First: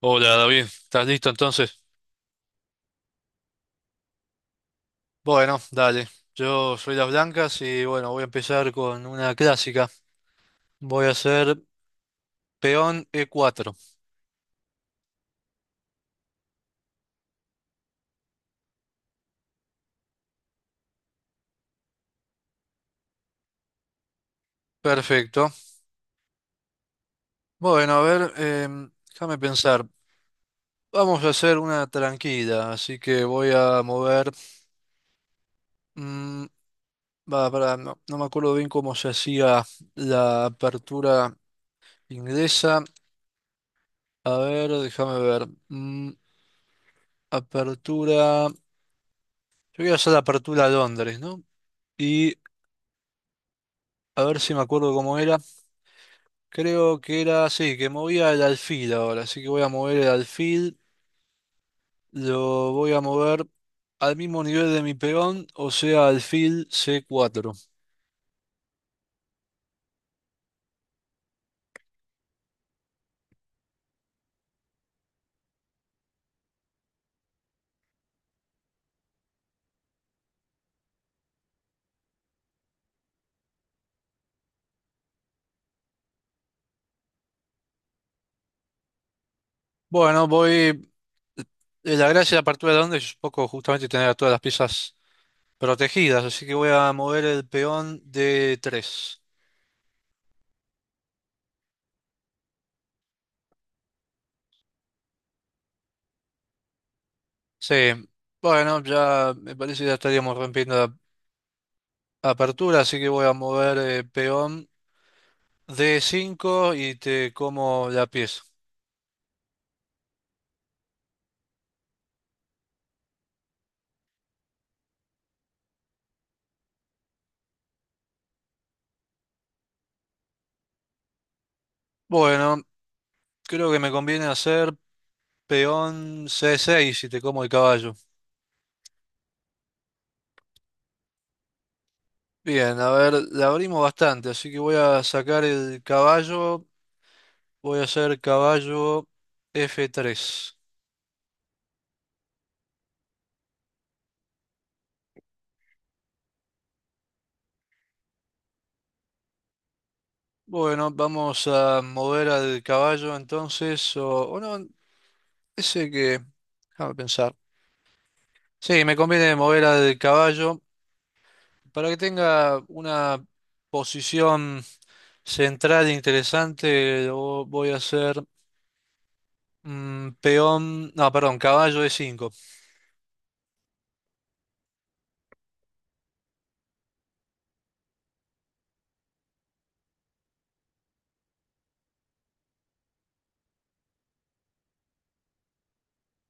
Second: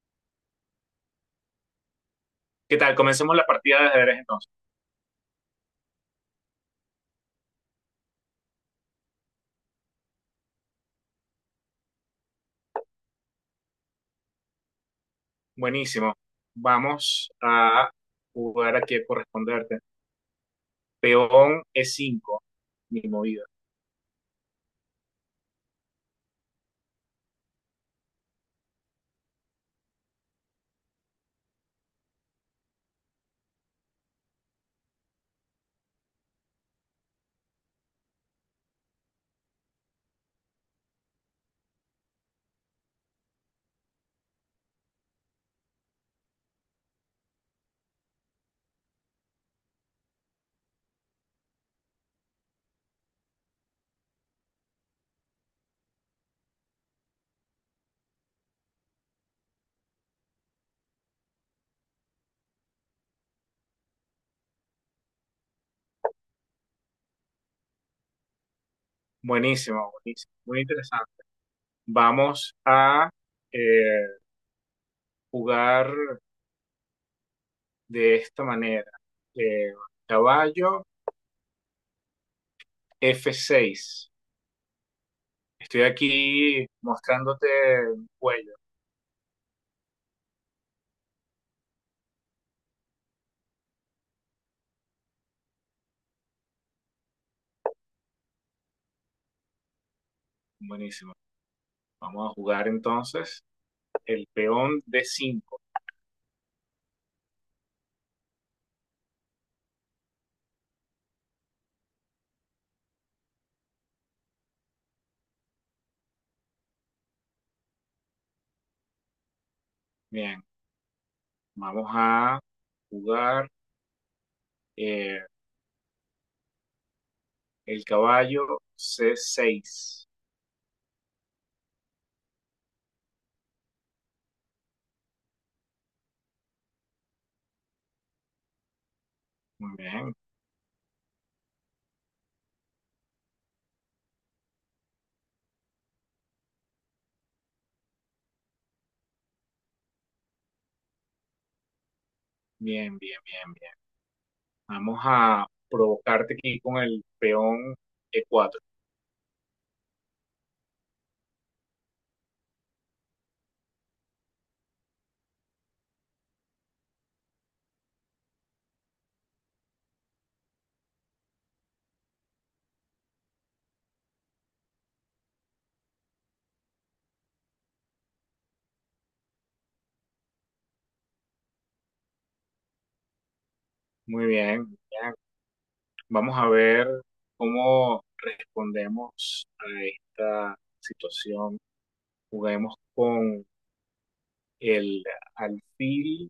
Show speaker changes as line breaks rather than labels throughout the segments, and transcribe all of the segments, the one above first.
Hola David, ¿estás listo entonces?
¿Qué tal? Comencemos la partida de ajedrez entonces.
Bueno, dale. Yo soy Las Blancas y bueno, voy a empezar con una clásica. Voy a hacer peón E4.
Buenísimo. Vamos a jugar aquí a corresponderte. Peón e cinco, mi movida.
Perfecto. Bueno, a ver, déjame pensar. Vamos a hacer una tranquila, así que voy a mover... mm, va, pará, no, no me acuerdo bien cómo se hacía la apertura inglesa. A ver, déjame ver. Apertura... Yo voy a hacer la apertura a Londres, ¿no? Y a ver si me acuerdo cómo era. Creo que era así, que movía el alfil ahora. Así que voy a mover el alfil. Lo voy a mover al mismo nivel de mi peón, o sea, alfil C4.
Buenísimo, buenísimo. Muy interesante. Vamos a eh, jugar de esta manera. Eh, Caballo f seis. Estoy aquí mostrándote el cuello.
Bueno, la gracia de la apertura de donde es un poco justamente tener a todas las piezas protegidas. Así que voy a mover el peón de 3.
Buenísimo. Vamos a jugar entonces el peón d cinco.
Sí. Bueno, ya me parece que ya estaríamos rompiendo la apertura. Así que voy a mover peón D5 y te como la pieza.
Bien, vamos a jugar. Eh, el caballo C6.
Bueno, creo que me conviene hacer peón C6 si te como el caballo.
Muy bien,
Bien, a ver, la abrimos bastante, así que voy a sacar el caballo. Voy a hacer caballo F3.
bien, bien, bien, bien. Vamos a provocarte aquí con el peón E4.
Bueno, vamos a mover al caballo entonces, o no, ese que... Déjame pensar. Sí, me conviene mover al caballo para que tenga una posición central interesante. Lo voy a hacer peón, no, perdón, caballo de 5.
Muy bien, bien. Vamos a ver cómo respondemos a esta situación. Juguemos con el alfil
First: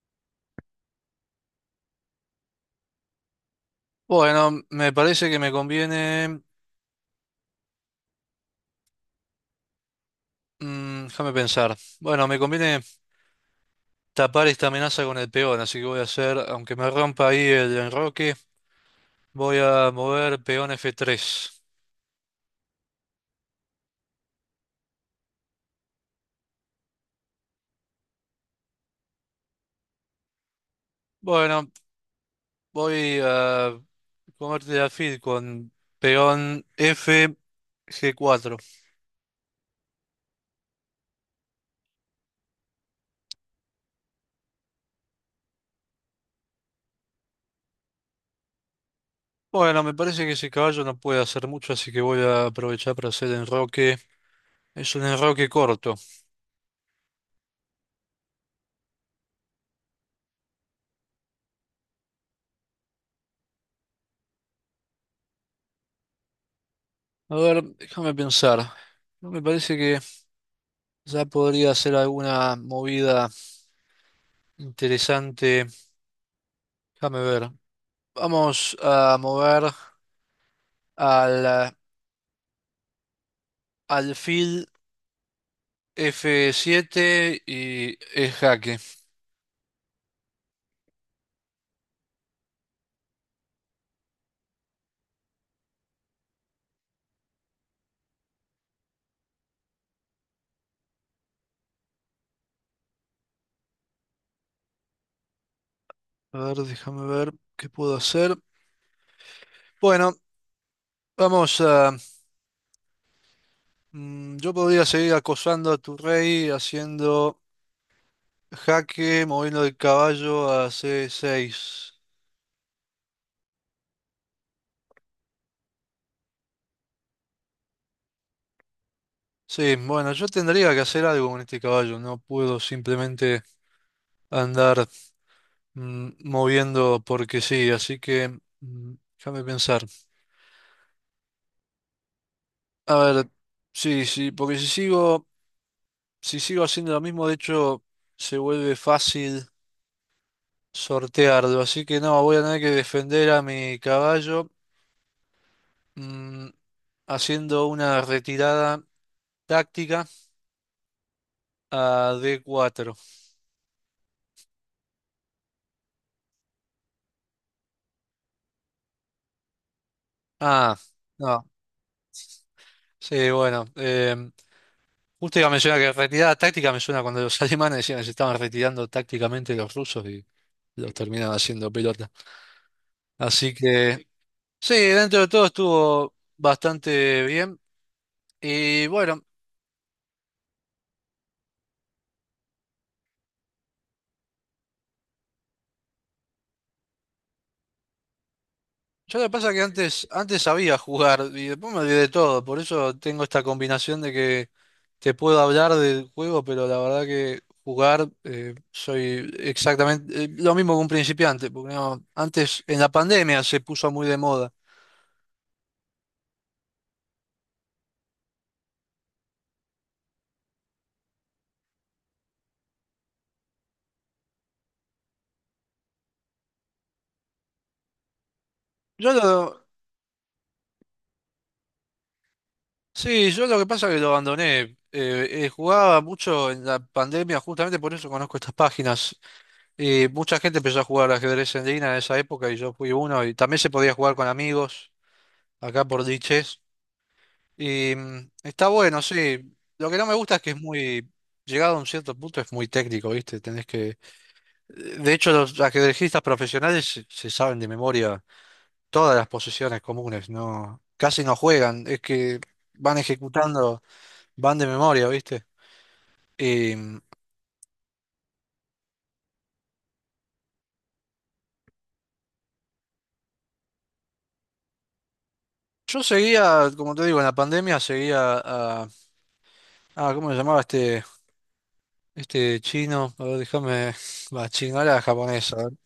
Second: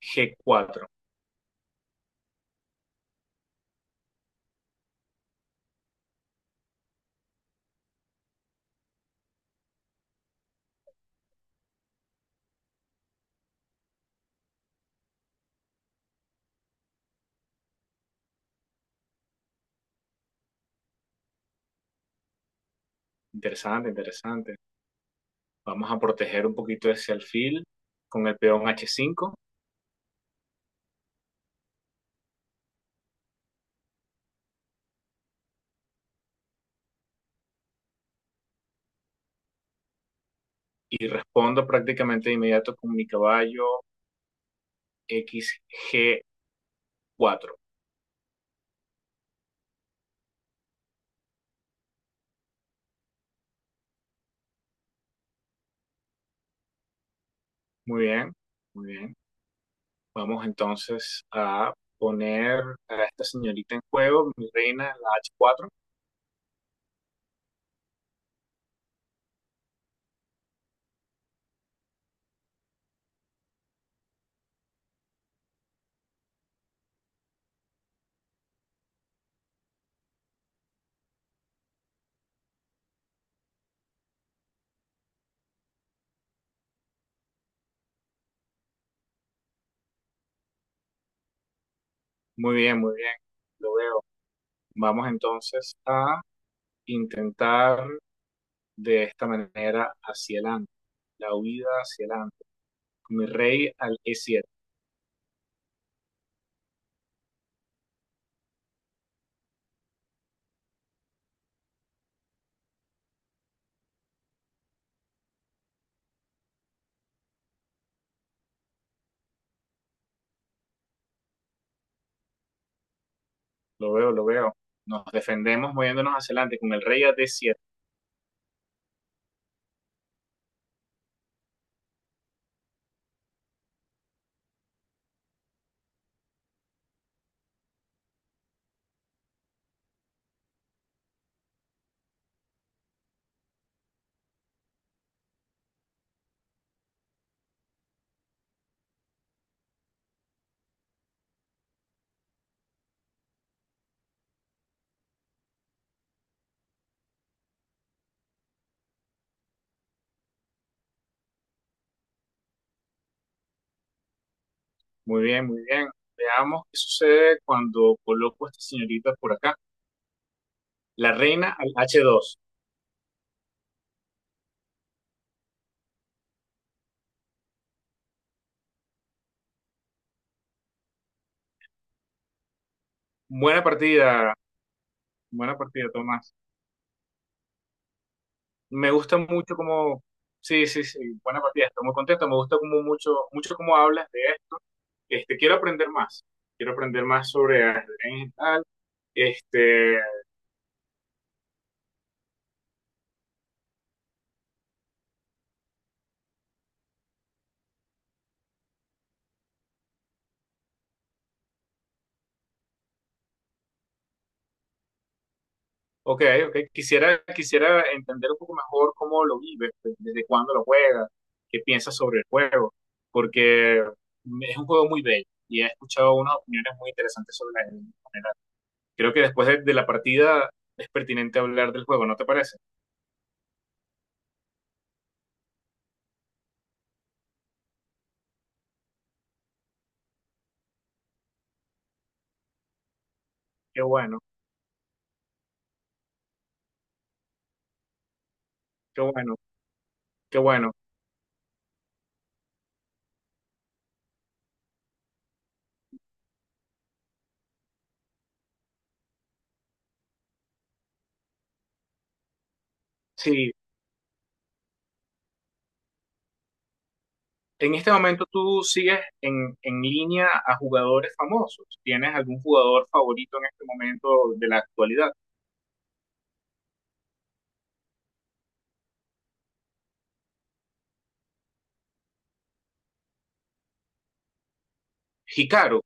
G4.
Bueno, me parece que me conviene, déjame pensar. Bueno, me conviene tapar esta amenaza con el peón, así que voy a hacer, aunque me rompa ahí el enroque, voy a mover peón F3.
Interesante, interesante. Vamos a proteger un poquito ese alfil con el peón H5
Bueno, voy a comerte la alfil con peón F G4.
y respondo prácticamente de inmediato con mi caballo xg cuatro.
Bueno, me parece que ese caballo no puede hacer mucho, así que voy a aprovechar para hacer enroque. Es un enroque corto.
Muy bien, muy bien. Vamos entonces a poner a esta señorita en juego, mi reina, la h cuatro.
A ver, déjame pensar. No me parece que ya podría ser alguna movida interesante. Déjame ver. Vamos a mover al alfil F7 y es jaque.
Muy bien, lo veo. Vamos entonces a intentar de esta manera hacia adelante, la huida hacia adelante, mi rey al e siete.
A ver, déjame ver qué puedo hacer. Bueno, vamos a... yo podría seguir acosando a tu rey haciendo jaque, moviendo el caballo a C6.
Lo veo, lo veo. Nos defendemos moviéndonos hacia adelante con el rey a d siete.
Sí, bueno, yo tendría que hacer algo con este caballo, no puedo simplemente andar moviendo porque sí, así que déjame pensar. A ver, sí, sí, porque si sigo haciendo lo mismo, de hecho, se vuelve fácil sortearlo, así que no, voy a tener que defender a mi caballo mm, haciendo una retirada táctica a d cuatro.
Muy bien, muy bien. Veamos qué sucede cuando coloco a esta señorita por acá.
Ah,
La
no,
reina al h dos.
sí, bueno. Justo iba a mencionar que retirada táctica me suena cuando los alemanes decían que se estaban retirando tácticamente los rusos y los terminaban haciendo pelota. Así
Buena
que,
partida,
sí, dentro de todo
buena partida,
estuvo
Tomás.
bastante bien. Y
Me gusta
bueno,
mucho cómo, sí, sí, sí, buena partida, estoy muy contento, me gusta como mucho, mucho cómo hablas de esto. Este, quiero aprender más sobre ajedrez y tal.
yo lo que pasa es que
Este,
antes sabía jugar y después me olvidé de todo. Por eso tengo esta combinación de que te puedo hablar del juego, pero la verdad que jugar soy exactamente lo mismo que un principiante. Porque no, antes, en la pandemia, se puso muy de moda.
ok, ok, quisiera, quisiera entender un poco mejor cómo lo vives, de- desde cuándo lo juegas, qué piensas sobre el juego, porque es un juego muy bello y he escuchado unas opiniones muy interesantes sobre el ajedrez.
Yo
Creo que después
lo,
de la partida es pertinente hablar del juego, ¿no te parece?
Sí, yo lo que pasa es que lo abandoné. Jugaba mucho en la pandemia, justamente por eso conozco estas páginas. Mucha gente empezó a jugar ajedrez en línea en esa época y yo fui uno. Y también se
Qué
podía jugar
bueno,
con amigos acá por diches. Y está bueno,
qué bueno,
sí. Lo que no me gusta
qué
es que es
bueno.
muy, llegado a un cierto punto, es muy técnico, ¿viste? Tenés que. De hecho, los ajedrecistas profesionales se saben de memoria todas las posiciones comunes, ¿no? Casi no juegan, es que van
Sí,
ejecutando, van de memoria, ¿viste? Em,
en este momento tú sigues en línea a jugadores famosos. ¿Tienes algún jugador favorito en este momento de la actualidad?
yo seguía, como te digo, en la pandemia seguía a... Ah, ¿cómo se llamaba este chino? A ver, déjame... Va, chino, era japonés. A ver.
Hikaru,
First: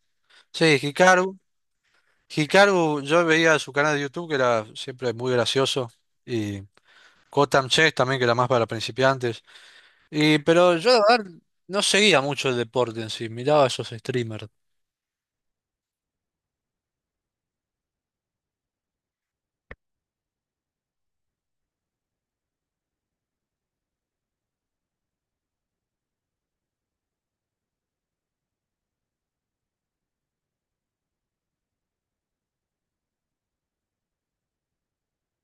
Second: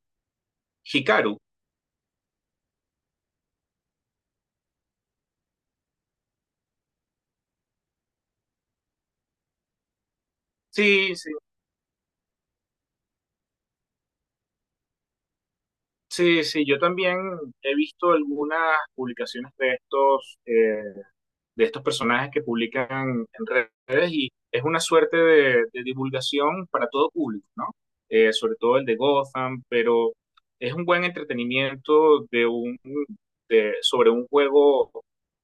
Sí, Hikaru.
Hikaru.
Hikaru, yo veía su canal de YouTube que era siempre muy gracioso. Y Kotam Chess también, que era más para principiantes. Y, pero yo, la
Sí, sí,
verdad, no seguía mucho el deporte en sí. Miraba a esos streamers.
sí, sí. Yo también he visto algunas publicaciones de estos. De estos personajes que publican en redes y es una suerte de divulgación para todo público, ¿no? Sobre todo el de Gotham, pero es un buen entretenimiento de un, de, sobre un juego,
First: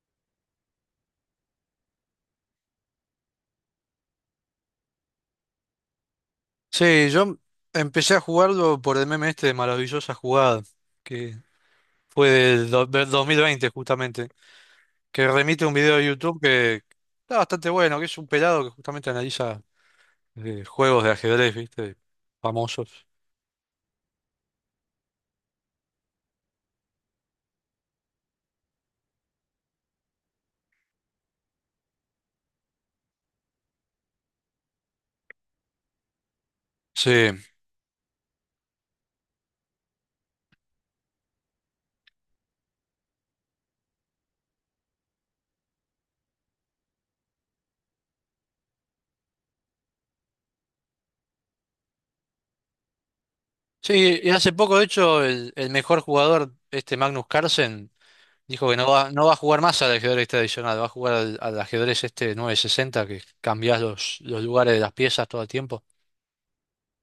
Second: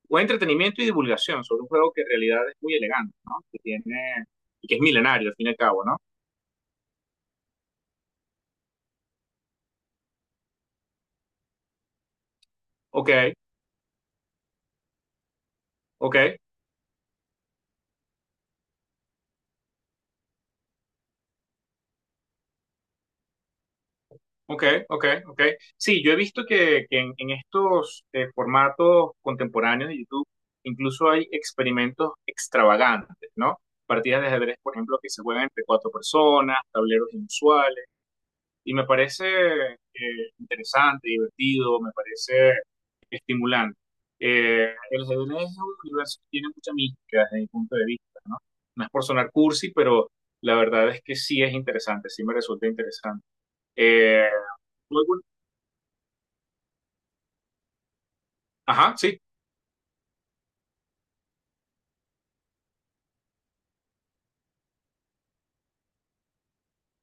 buen entretenimiento y divulgación sobre un juego que en realidad es muy elegante, ¿no? Que tiene, que es milenario al fin y al cabo, ¿no?
Sí, yo empecé a jugarlo por el meme este de Maravillosa Jugada, que fue
Ok,
del 2020 justamente, que remite a un video de
ok,
YouTube que está bastante bueno, que es un pelado que justamente analiza juegos de ajedrez, ¿viste? Famosos.
ok, ok, ok. Sí, yo he visto que en estos formatos contemporáneos de YouTube incluso hay experimentos extravagantes, ¿no? Partidas de ajedrez, por ejemplo, que se juegan entre cuatro personas, tableros
Sí,
inusuales, y me parece interesante, divertido, me parece estimulante. El ajedrez es un universo que tiene mucha mística desde mi punto de vista, ¿no? No es por sonar cursi, pero la verdad es que sí es interesante, sí me resulta interesante.
sí,
Eh,
y hace poco, de hecho, el mejor jugador, este Magnus Carlsen, dijo que no
Ajá,
va,
sí,
no va a jugar más al ajedrez tradicional, va a jugar al, al ajedrez este 960, que cambiás los lugares de las piezas todo el tiempo.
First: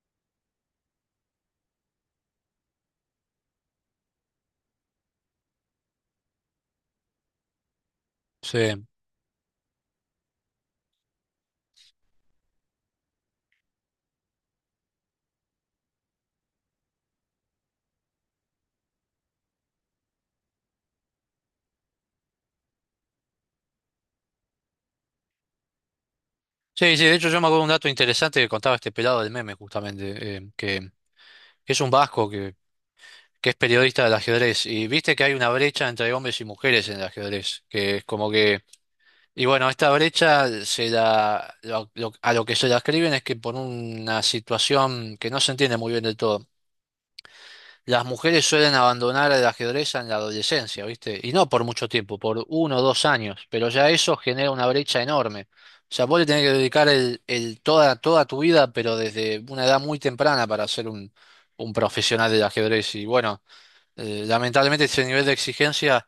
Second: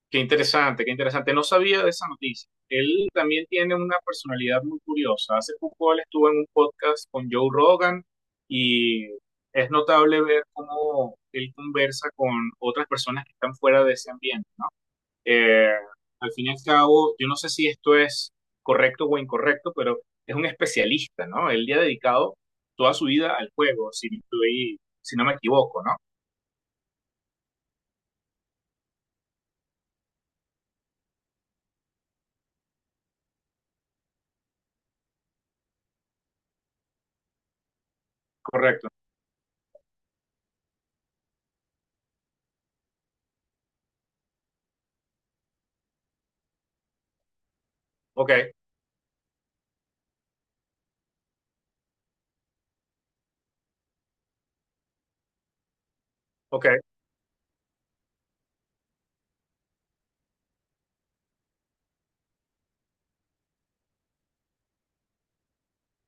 qué interesante, qué interesante. No sabía de esa noticia. Él también tiene una personalidad muy curiosa. Hace poco él estuvo en un podcast con Joe Rogan
Sí.
y es notable ver cómo él conversa con otras personas que están fuera de ese ambiente, ¿no? Eh, al fin y al cabo, yo no sé si esto es correcto o incorrecto, pero es un especialista, ¿no? Él le ha dedicado toda su vida al juego, si, estoy- si no me equivoco, ¿no?
Sí, sí, de hecho yo me acuerdo un dato interesante que contaba este pelado del meme, justamente, que es un vasco que es periodista del ajedrez, y viste que hay una brecha entre hombres y mujeres en el ajedrez, que es como que,
Correcto.
y bueno, esta brecha se la, lo- a lo que se la escriben es que por una situación que no se entiende muy bien del todo, las
Ok,
mujeres suelen abandonar el ajedrez en la adolescencia, ¿viste? Y no por mucho tiempo, por uno o dos años, pero ya eso genera una brecha enorme. O sea, vos le tenés que
ok.
dedicar el toda tu vida, pero desde una edad muy temprana para ser un profesional del ajedrez. Y bueno, lamentablemente ese nivel de exigencia,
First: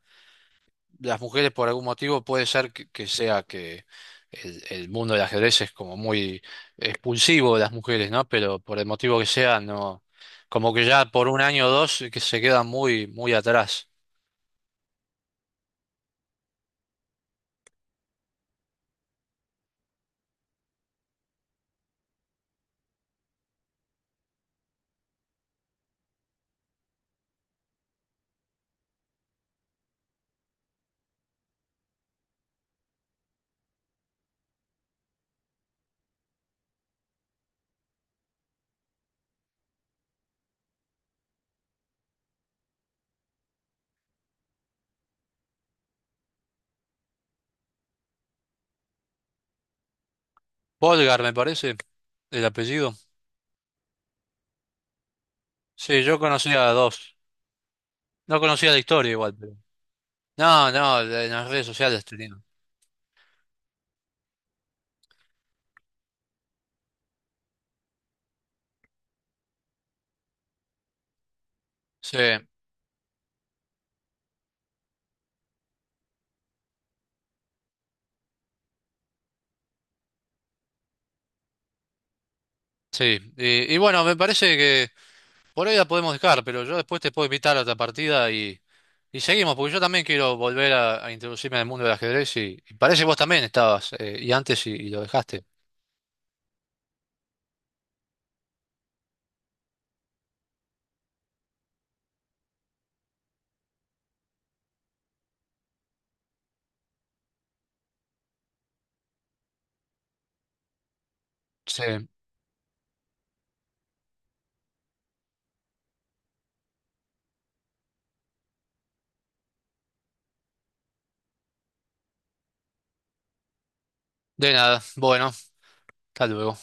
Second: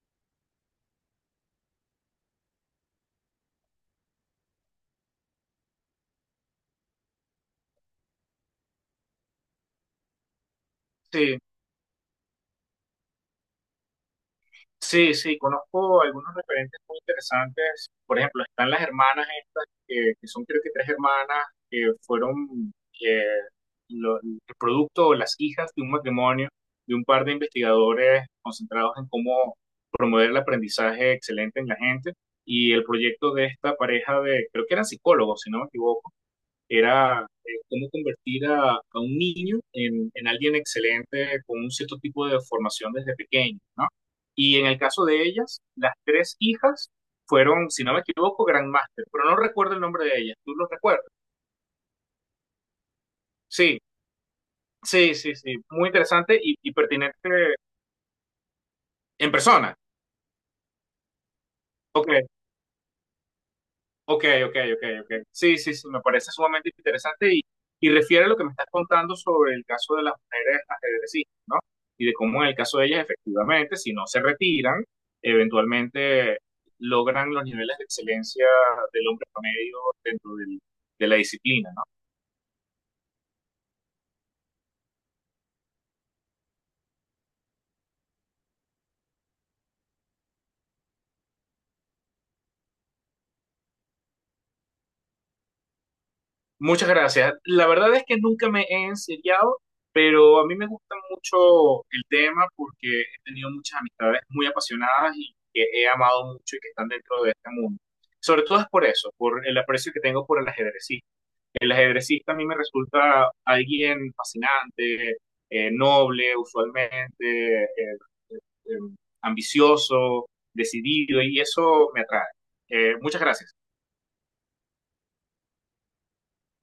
las mujeres por algún motivo puede ser que sea que el mundo del ajedrez es como muy expulsivo de las mujeres, ¿no? Pero por el motivo que sea, no, como que ya por
Sí,
un año o dos que se quedan muy, muy atrás.
sí, sí, conozco algunos referentes muy interesantes. Por ejemplo, están las hermanas estas, que son creo que tres hermanas que fueron eh, lo- el producto o las hijas de un matrimonio de un par de investigadores concentrados en cómo promover el aprendizaje excelente en la gente. Y el proyecto de esta pareja de, creo que eran psicólogos, si no me equivoco era cómo convertir a un niño en alguien excelente con un cierto tipo de formación desde pequeño, ¿no? Y en el caso de ellas, las tres hijas fueron, si no me equivoco, Grandmaster, pero no recuerdo el nombre de ellas, ¿tú lo recuerdas?
Polgar, me parece, el apellido.
Sí, sí, sí, sí, muy
Sí, yo
interesante
conocía
y
a dos.
pertinente
No conocía la historia
en
igual, pero.
persona.
No, no, en las redes sociales
Ok,
tenía.
ok, ok, ok, ok. Sí, sí, sí, me parece sumamente interesante y refiere a lo que me estás contando sobre el caso de las mujeres ajedrecistas, ¿no? Y de
Sí,
cómo en el caso de ellas, efectivamente, si no se retiran, eventualmente logran los niveles de excelencia del hombre promedio dentro del- de la disciplina, ¿no?
sí. Y bueno, me parece que por hoy la podemos dejar, pero yo después te puedo invitar a otra partida. Y seguimos, porque yo también quiero volver a introducirme en el mundo del ajedrez y parece que vos también estabas, y antes y lo dejaste.
Muchas gracias. La verdad es que nunca me he enseriado, pero a mí me gusta mucho el tema porque he tenido muchas amistades muy apasionadas y que he amado mucho y que están dentro de este mundo. Sobre todo es por eso, por el aprecio que tengo por el ajedrecista. El
Sí.
ajedrecista a mí me resulta alguien fascinante, noble usualmente, eh, eh, ambicioso, decidido y eso me atrae. Muchas gracias.
De nada, bueno, hasta luego.